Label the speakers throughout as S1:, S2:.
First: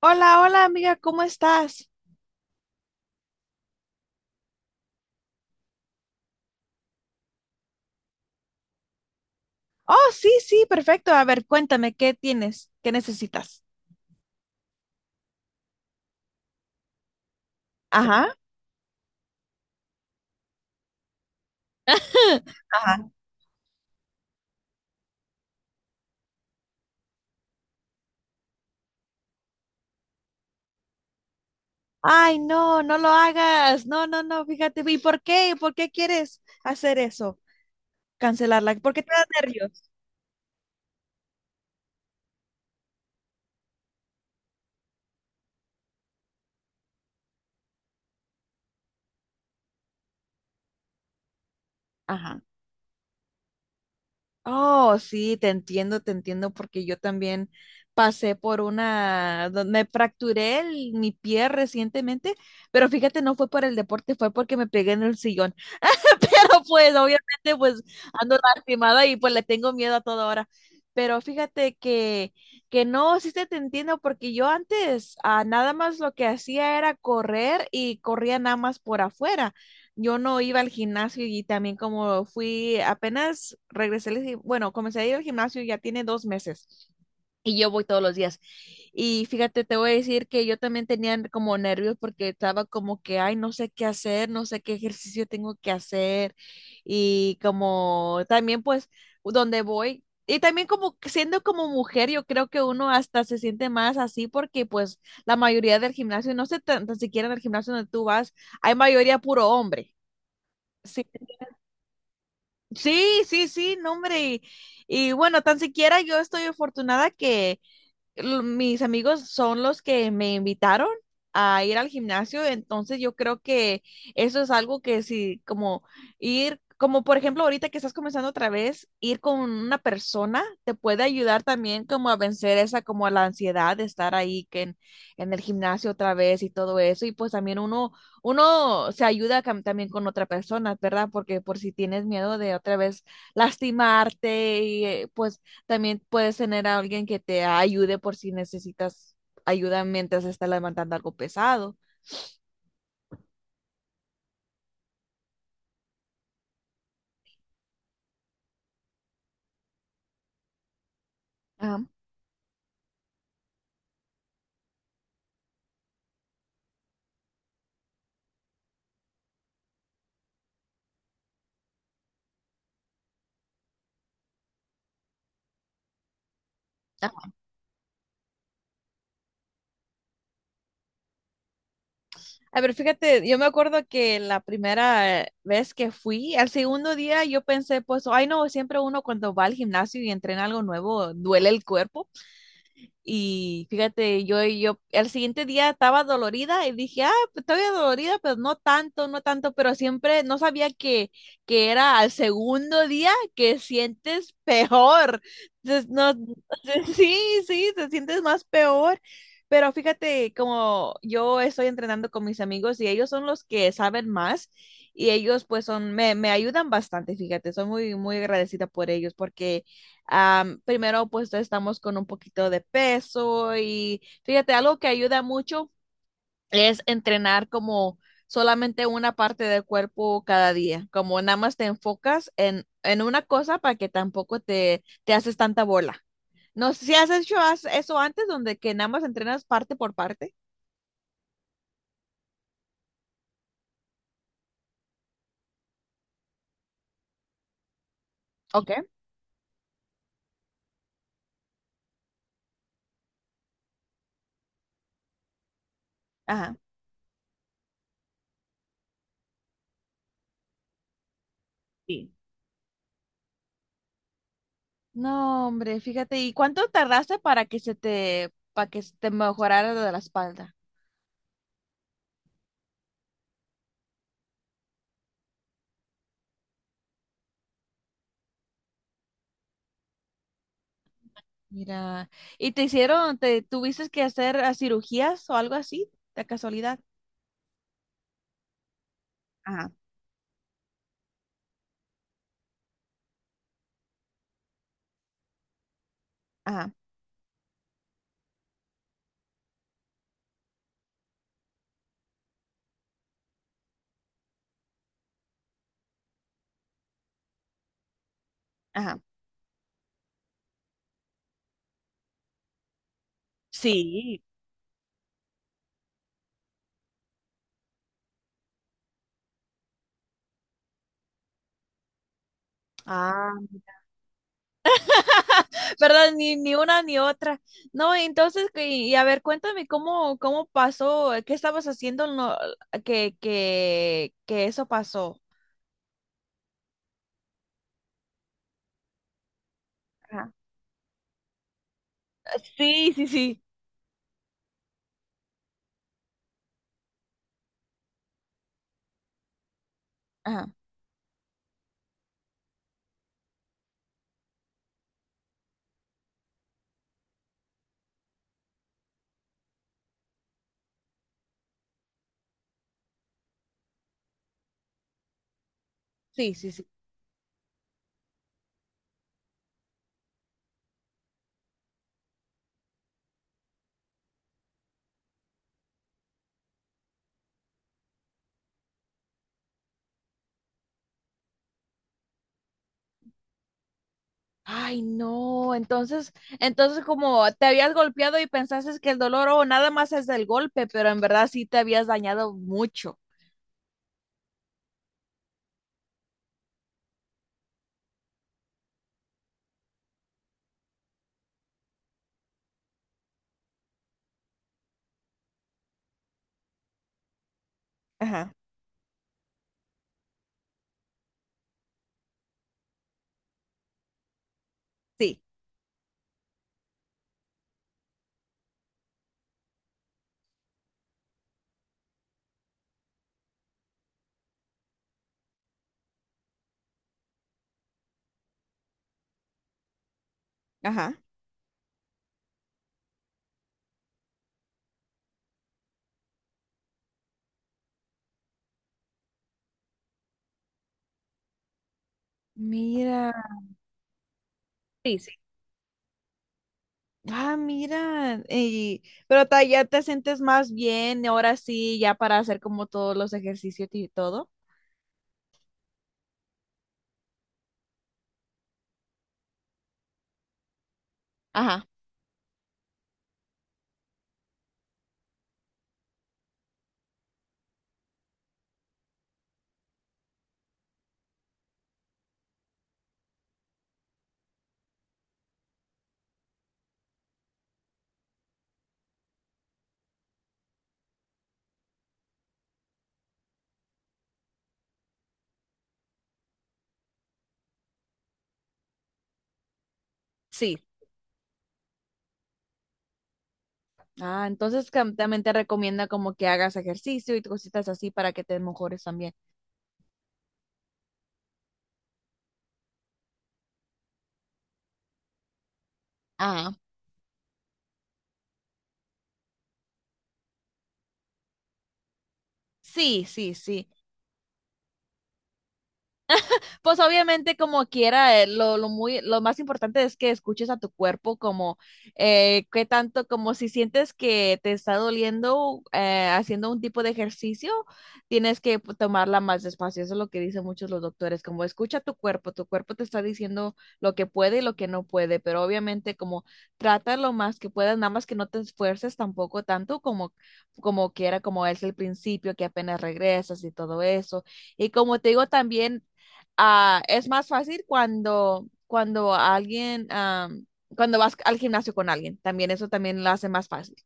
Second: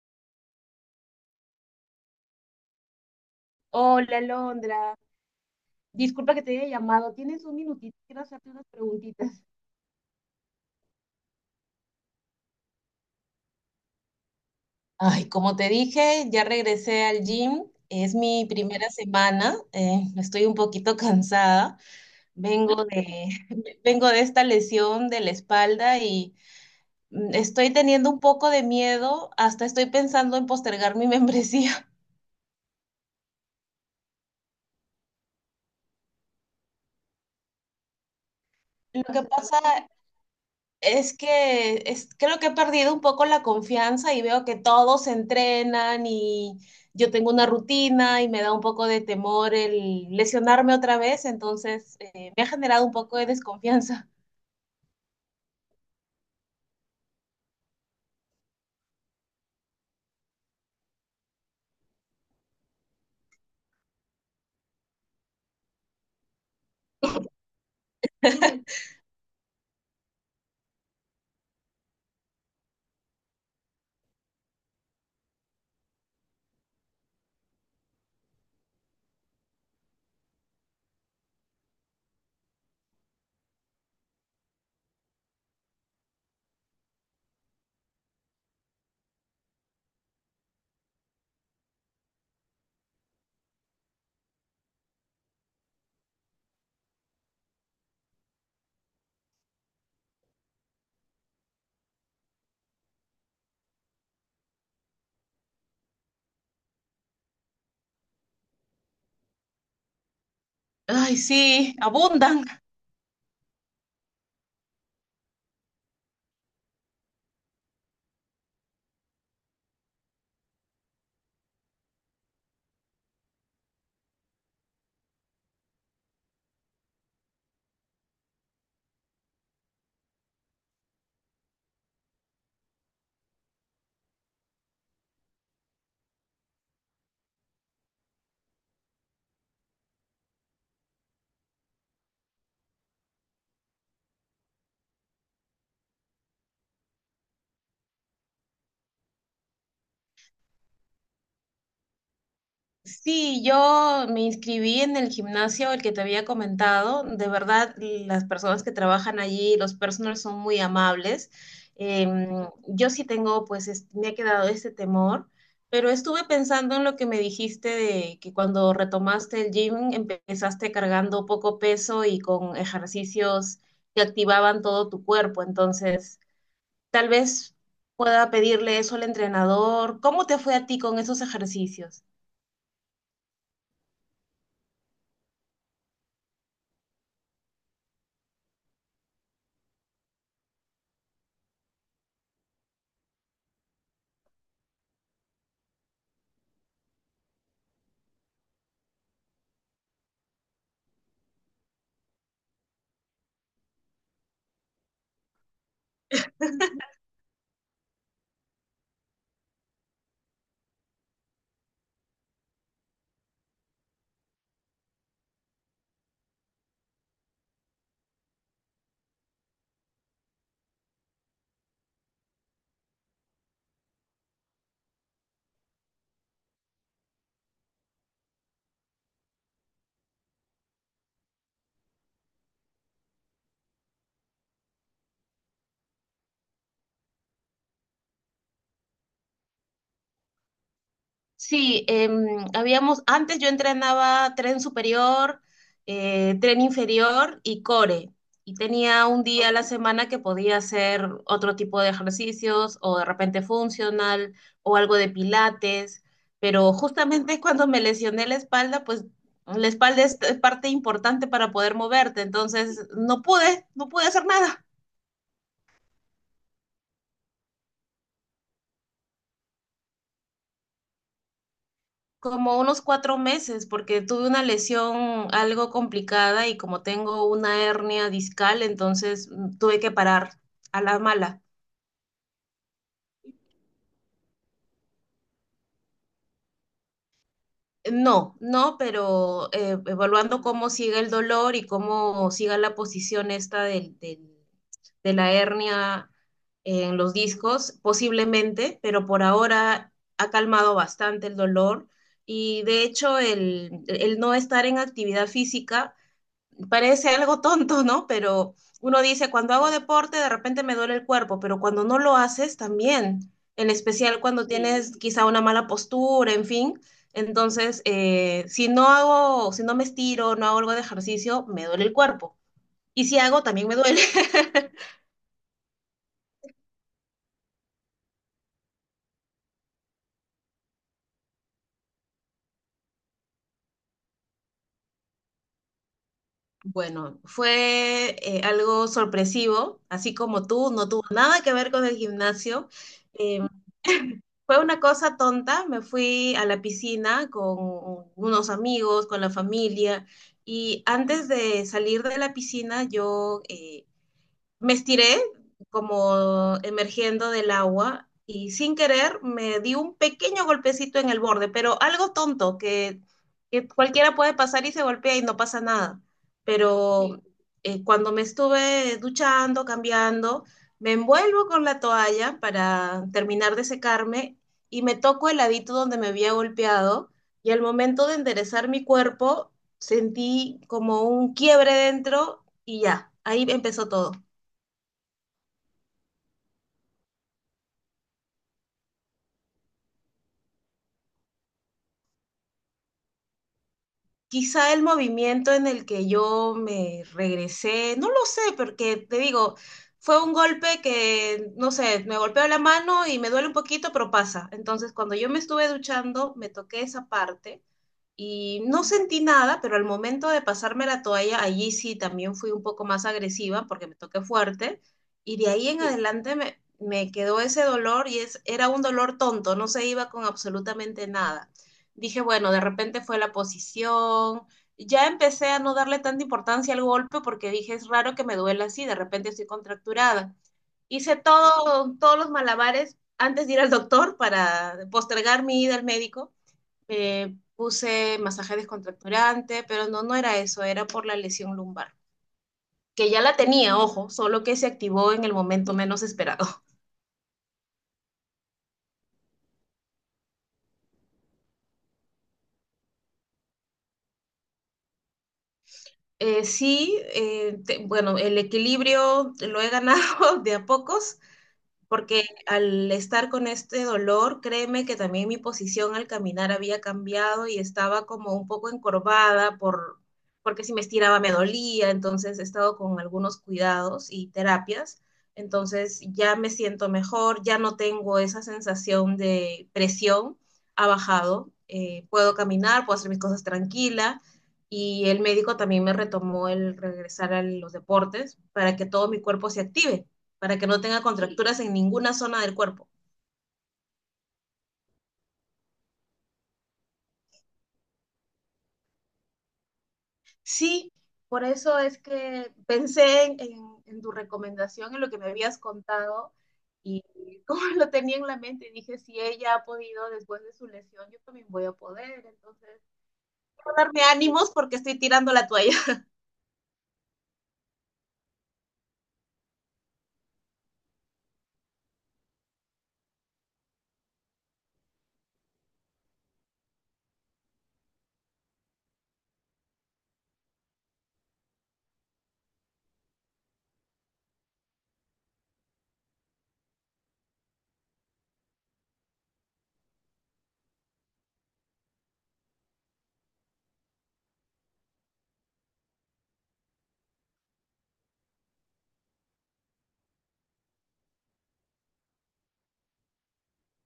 S1: Hola, hola amiga, ¿cómo estás?
S2: Hola, Alondra. Disculpa que te haya llamado. ¿Tienes un minutito? Quiero hacerte unas preguntitas.
S1: Oh, sí, sí, perfecto. A ver, cuéntame, ¿qué tienes? ¿Qué necesitas?
S2: Ay, como te dije, ya regresé al gym. Es
S1: Ajá.
S2: mi primera semana. Estoy un poquito cansada. Vengo de, vengo de esta lesión de la espalda y estoy teniendo un poco de miedo. Hasta estoy pensando en postergar mi membresía.
S1: Ay, no, no lo hagas. No, no, no, fíjate. ¿Y por qué? ¿Por qué quieres hacer eso? Cancelarla. ¿Por
S2: Lo
S1: qué te
S2: que
S1: da
S2: pasa
S1: nervios?
S2: Es que es, creo que he perdido un poco la confianza y veo que todos entrenan y yo tengo una rutina y me da un poco de temor el lesionarme otra vez, entonces
S1: Ajá.
S2: me ha generado un poco de desconfianza.
S1: Oh, sí, te entiendo, porque yo también pasé por una, me fracturé mi pie recientemente, pero fíjate, no fue por el deporte, fue porque me pegué en el sillón. Pero pues, obviamente, pues ando lastimada y pues le tengo miedo a toda hora. Pero fíjate que no, sí te entiendo, porque yo antes nada más lo que hacía era correr y corría nada más por afuera, yo no iba al gimnasio y también como fui apenas regresé, bueno, comencé a ir al gimnasio ya tiene dos meses y yo voy todos los días. Y fíjate, te voy a decir que yo también tenía como nervios porque estaba como que, ay, no sé qué hacer, no sé qué ejercicio tengo que hacer y como también pues donde voy. Y también como que siendo como mujer, yo creo que uno hasta se siente más así porque pues la mayoría del gimnasio, no sé tan, tan siquiera en el gimnasio donde tú vas, hay mayoría puro hombre. Sí,
S2: Ay, sí, abundan.
S1: sí, sí, sí, no, hombre. Y bueno, tan siquiera yo estoy afortunada que mis amigos son los que me invitaron a ir al gimnasio, entonces yo creo que eso es algo que sí, como ir, como por ejemplo ahorita que estás comenzando otra vez, ir con una persona te puede ayudar también como a vencer esa, como la ansiedad de estar ahí en el gimnasio otra vez y todo eso, y pues también uno se ayuda también con otra persona, ¿verdad? Porque por si tienes miedo de otra vez lastimarte y pues también puedes tener a alguien que te ayude por si necesitas ayuda mientras estás levantando algo pesado.
S2: Sí, yo me inscribí en el gimnasio, el que te había comentado. De verdad, las personas que trabajan allí, los personal son muy amables.
S1: Ajá.
S2: Yo sí tengo, pues, me ha quedado ese temor, pero estuve pensando en lo que me dijiste de que cuando retomaste el gym empezaste cargando poco peso y con ejercicios que activaban todo tu cuerpo. Entonces, tal
S1: Ajá.
S2: vez pueda pedirle eso al entrenador. ¿Cómo te fue a ti con esos ejercicios?
S1: A ver, fíjate, yo me acuerdo que la primera vez que fui, al segundo día yo pensé, pues, ay no, siempre uno cuando va al gimnasio y entrena algo nuevo, duele el cuerpo. Y fíjate, yo el siguiente día estaba dolorida y dije, ah, pues, todavía dolorida, pero no tanto, no tanto, pero siempre no sabía que era al segundo día que sientes peor. Entonces, no, sí, sí, te sientes más peor. Pero fíjate, como yo estoy entrenando con mis amigos y ellos son los que saben más y ellos pues son, me ayudan bastante, fíjate, soy muy, muy agradecida por ellos porque primero, pues estamos con un poquito de peso y fíjate, algo que ayuda mucho es entrenar como solamente una parte del cuerpo cada día, como nada más te enfocas en una cosa para que tampoco te haces tanta bola. No sé si has hecho eso antes, donde que nada más entrenas parte por parte.
S2: Sí, antes yo entrenaba tren superior, tren inferior y core. Y
S1: Ok.
S2: tenía un día a la semana que podía hacer otro tipo de ejercicios o de repente funcional o algo de pilates.
S1: Ajá.
S2: Pero justamente cuando me lesioné la espalda, pues la espalda es parte importante para poder
S1: Sí.
S2: moverte. Entonces no pude hacer nada.
S1: No, hombre, fíjate, ¿y cuánto tardaste para que se te, para que se te mejorara de la espalda?
S2: Como unos 4 meses, porque tuve una lesión algo complicada y como tengo una hernia discal, entonces tuve que parar a la mala.
S1: Mira, ¿y te hicieron, te tuviste que hacer cirugías o algo así, de casualidad?
S2: No, no, pero
S1: Ajá,
S2: evaluando cómo sigue el dolor y cómo siga la posición esta de la hernia
S1: ajá,
S2: en los discos, posiblemente, pero por ahora ha calmado bastante el dolor. Y de hecho el no estar en actividad física parece algo tonto, ¿no? Pero
S1: ajá.
S2: uno dice, cuando hago deporte de repente me duele el cuerpo, pero cuando no lo haces también, en especial
S1: Sí.
S2: cuando sí tienes quizá una mala postura, en fin. Entonces, si no me estiro, no hago algo de ejercicio, me duele el cuerpo. Y si
S1: Ah.
S2: hago, también me duele.
S1: ¿Verdad? Ni, ni una ni otra. No, entonces, y a ver, cuéntame cómo, cómo pasó, qué estabas haciendo no, que eso pasó.
S2: Bueno, fue algo sorpresivo, así
S1: Ajá,
S2: como tú, no tuvo nada que ver con el gimnasio.
S1: Sí, sí,
S2: Eh,
S1: sí.
S2: fue una cosa tonta, me fui a la piscina con unos amigos, con la familia,
S1: ajá.
S2: y antes de salir de la piscina yo me estiré como emergiendo del agua y sin querer me di un pequeño golpecito en el borde, pero algo tonto que cualquiera puede pasar y se golpea y no pasa nada.
S1: Sí, sí, sí.
S2: Pero cuando me estuve duchando, cambiando, me envuelvo con la toalla para terminar de secarme y me toco el ladito donde me había golpeado, y al momento de enderezar mi cuerpo sentí como un quiebre dentro y ya, ahí empezó todo.
S1: Ay, no, entonces, entonces como te habías golpeado y pensaste que el dolor o nada más es del golpe, pero en verdad sí te habías dañado mucho.
S2: Quizá el movimiento en el que yo me regresé, no lo sé, porque te digo, fue un golpe que, no sé, me golpeó la mano y me duele un poquito, pero pasa. Entonces, cuando yo me estuve duchando, me toqué esa parte
S1: Ajá,
S2: y no sentí nada, pero al momento de pasarme la toalla, allí sí también fui un poco más agresiva porque me toqué fuerte,
S1: sí,
S2: y de ahí en sí adelante me quedó ese dolor, y era un dolor tonto, no se iba con absolutamente nada. Dije, bueno, de repente fue la posición. Ya empecé a no darle tanta importancia al golpe porque dije, es raro que me duela así, de repente estoy contracturada.
S1: ajá.
S2: Hice todo, todos los malabares antes de ir al doctor para postergar mi ida al médico. Puse masaje descontracturante, pero no, no era eso, era por la lesión lumbar, que
S1: Mira,
S2: ya la tenía, ojo, solo que se
S1: sí, sí.
S2: activó en el momento menos esperado.
S1: Ah, mira, pero ya te sientes más bien, ahora sí, ya para hacer como todos los ejercicios y todo.
S2: Bueno, el equilibrio lo he ganado de a pocos,
S1: Ajá,
S2: porque al estar con este dolor, créeme que también mi posición al caminar había cambiado y estaba como un poco encorvada por, porque si me estiraba me dolía. Entonces he estado con algunos cuidados y terapias, entonces ya me siento mejor, ya no tengo esa sensación de presión, ha bajado. Puedo caminar, puedo hacer mis cosas tranquila. Y el médico también me retomó el regresar a los deportes para que todo mi cuerpo se active,
S1: sí.
S2: para que no tenga contracturas en ninguna zona del cuerpo.
S1: Ah, entonces también te recomienda como que hagas ejercicio y cositas así para que te mejores también.
S2: Sí, por eso es que pensé en tu recomendación, en lo que me habías contado
S1: Ah,
S2: y como lo tenía en la mente, dije, si ella ha podido después de su lesión, yo también voy a poder. Entonces,
S1: Sí, sí, sí.
S2: quiero darme ánimos porque estoy tirando la toalla.
S1: pues obviamente como quiera, lo más importante es que escuches a tu cuerpo como qué tanto, como si sientes que te está doliendo haciendo un tipo de ejercicio, tienes que tomarla más despacio. Eso es lo que dicen muchos los doctores, como escucha tu cuerpo te está diciendo lo que puede y lo que no puede, pero obviamente como trata lo más que puedas, nada más que no te esfuerces tampoco tanto como, como quiera, como es el principio, que apenas regresas y todo eso. Y como te digo también, ah, es más fácil cuando, cuando alguien, cuando vas al gimnasio con alguien, también eso también lo hace más fácil.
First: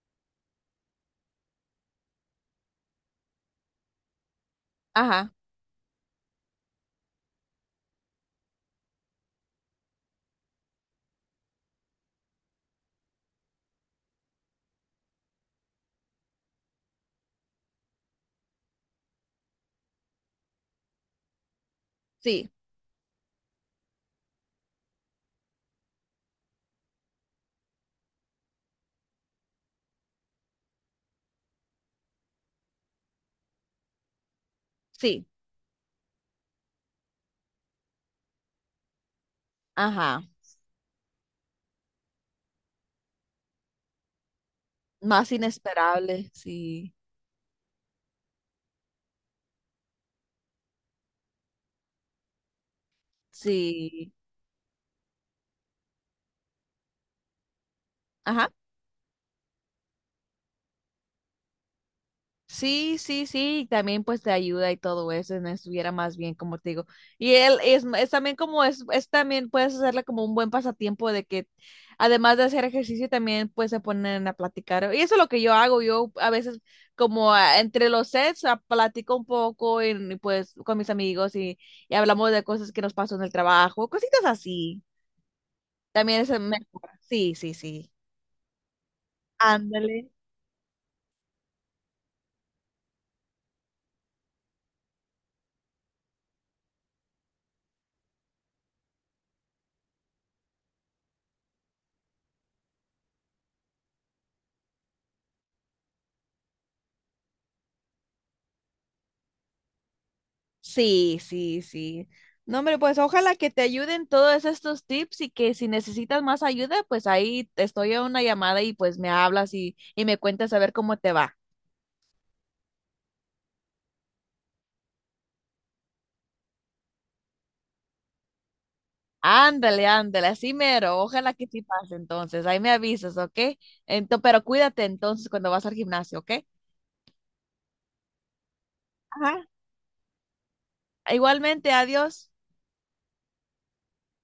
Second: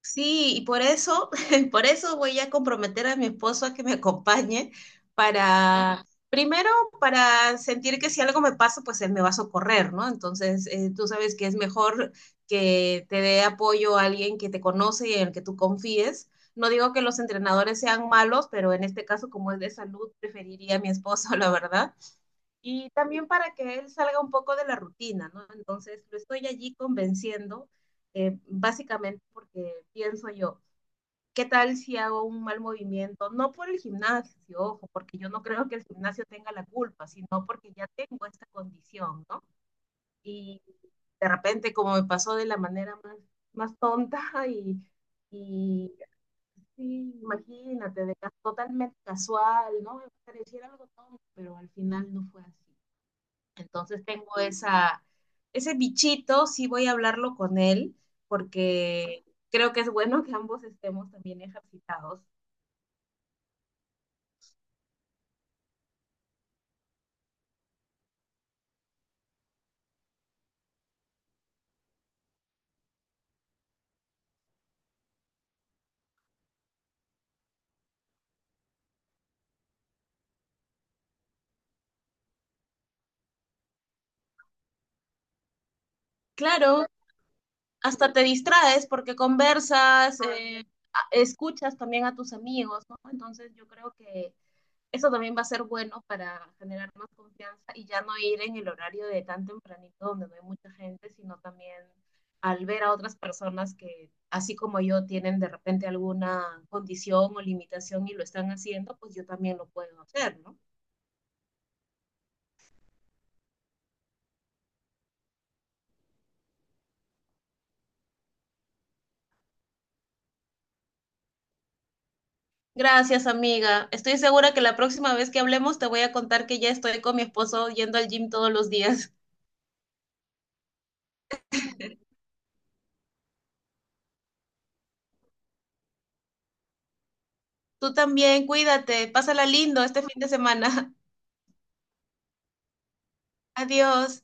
S2: Sí, y por eso, por eso voy a comprometer a mi esposo a que me acompañe,
S1: Ajá,
S2: para, primero, para sentir que si algo me pasa, pues él me va a socorrer, ¿no? Entonces, tú sabes que es mejor que te dé apoyo a alguien que te conoce y en el que tú confíes. No digo que los entrenadores sean malos, pero en este caso, como es de salud, preferiría a mi esposo, la verdad.
S1: sí,
S2: Y también para que él salga un poco de la rutina, ¿no? Entonces lo estoy allí convenciendo, básicamente porque pienso yo, ¿qué tal si hago un mal movimiento? No por el gimnasio, ojo, porque
S1: sí,
S2: yo no creo que el gimnasio tenga la culpa, sino porque ya tengo esta condición, ¿no?
S1: ajá,
S2: Y de repente, como me pasó de la manera más tonta y,
S1: más
S2: y
S1: inesperable, sí,
S2: así, imagínate, totalmente casual, ¿no? Me pareciera algo tonto, pero al final no fue así. Entonces
S1: sí,
S2: tengo esa, ese bichito, sí voy a hablarlo con él,
S1: ajá.
S2: porque creo que es bueno que ambos estemos también ejercitados.
S1: Sí, sí, sí, y también pues te ayuda y todo eso, no estuviera más bien, como te digo. Y él es también como es también puedes hacerle como un buen pasatiempo de que además de hacer ejercicio también pues se ponen a platicar. Y eso es lo que yo hago, yo a veces como entre los sets platico un poco y, pues con mis amigos y hablamos de cosas que nos pasó en el trabajo, cositas así. También es
S2: Claro,
S1: mejor. Sí, sí, sí.
S2: hasta te distraes porque
S1: Ándale.
S2: conversas, escuchas también a tus amigos, ¿no? Entonces yo creo que eso también va a ser bueno para generar más confianza y ya no ir en el horario de tan tempranito donde no hay mucha gente, sino también al ver a otras personas que, así como yo, tienen de repente alguna condición o limitación y lo están haciendo, pues yo también lo puedo hacer, ¿no?
S1: Sí, sí, sí. No, hombre, pues ojalá que te ayuden todos estos tips y que si necesitas más ayuda, pues ahí te estoy a una llamada y pues me hablas y me cuentas a ver cómo te va.
S2: Gracias, amiga. Estoy segura que la próxima vez que hablemos te voy a contar que ya estoy con mi esposo yendo al gym todos los días.
S1: Ándale, ándale, así mero. Ojalá que sí pase entonces. Ahí me avisas, ¿ok? Pero cuídate entonces cuando vas al gimnasio, ¿ok?
S2: Tú también, cuídate,
S1: Ajá.
S2: pásala lindo este fin de semana.
S1: Igualmente, adiós.
S2: Adiós.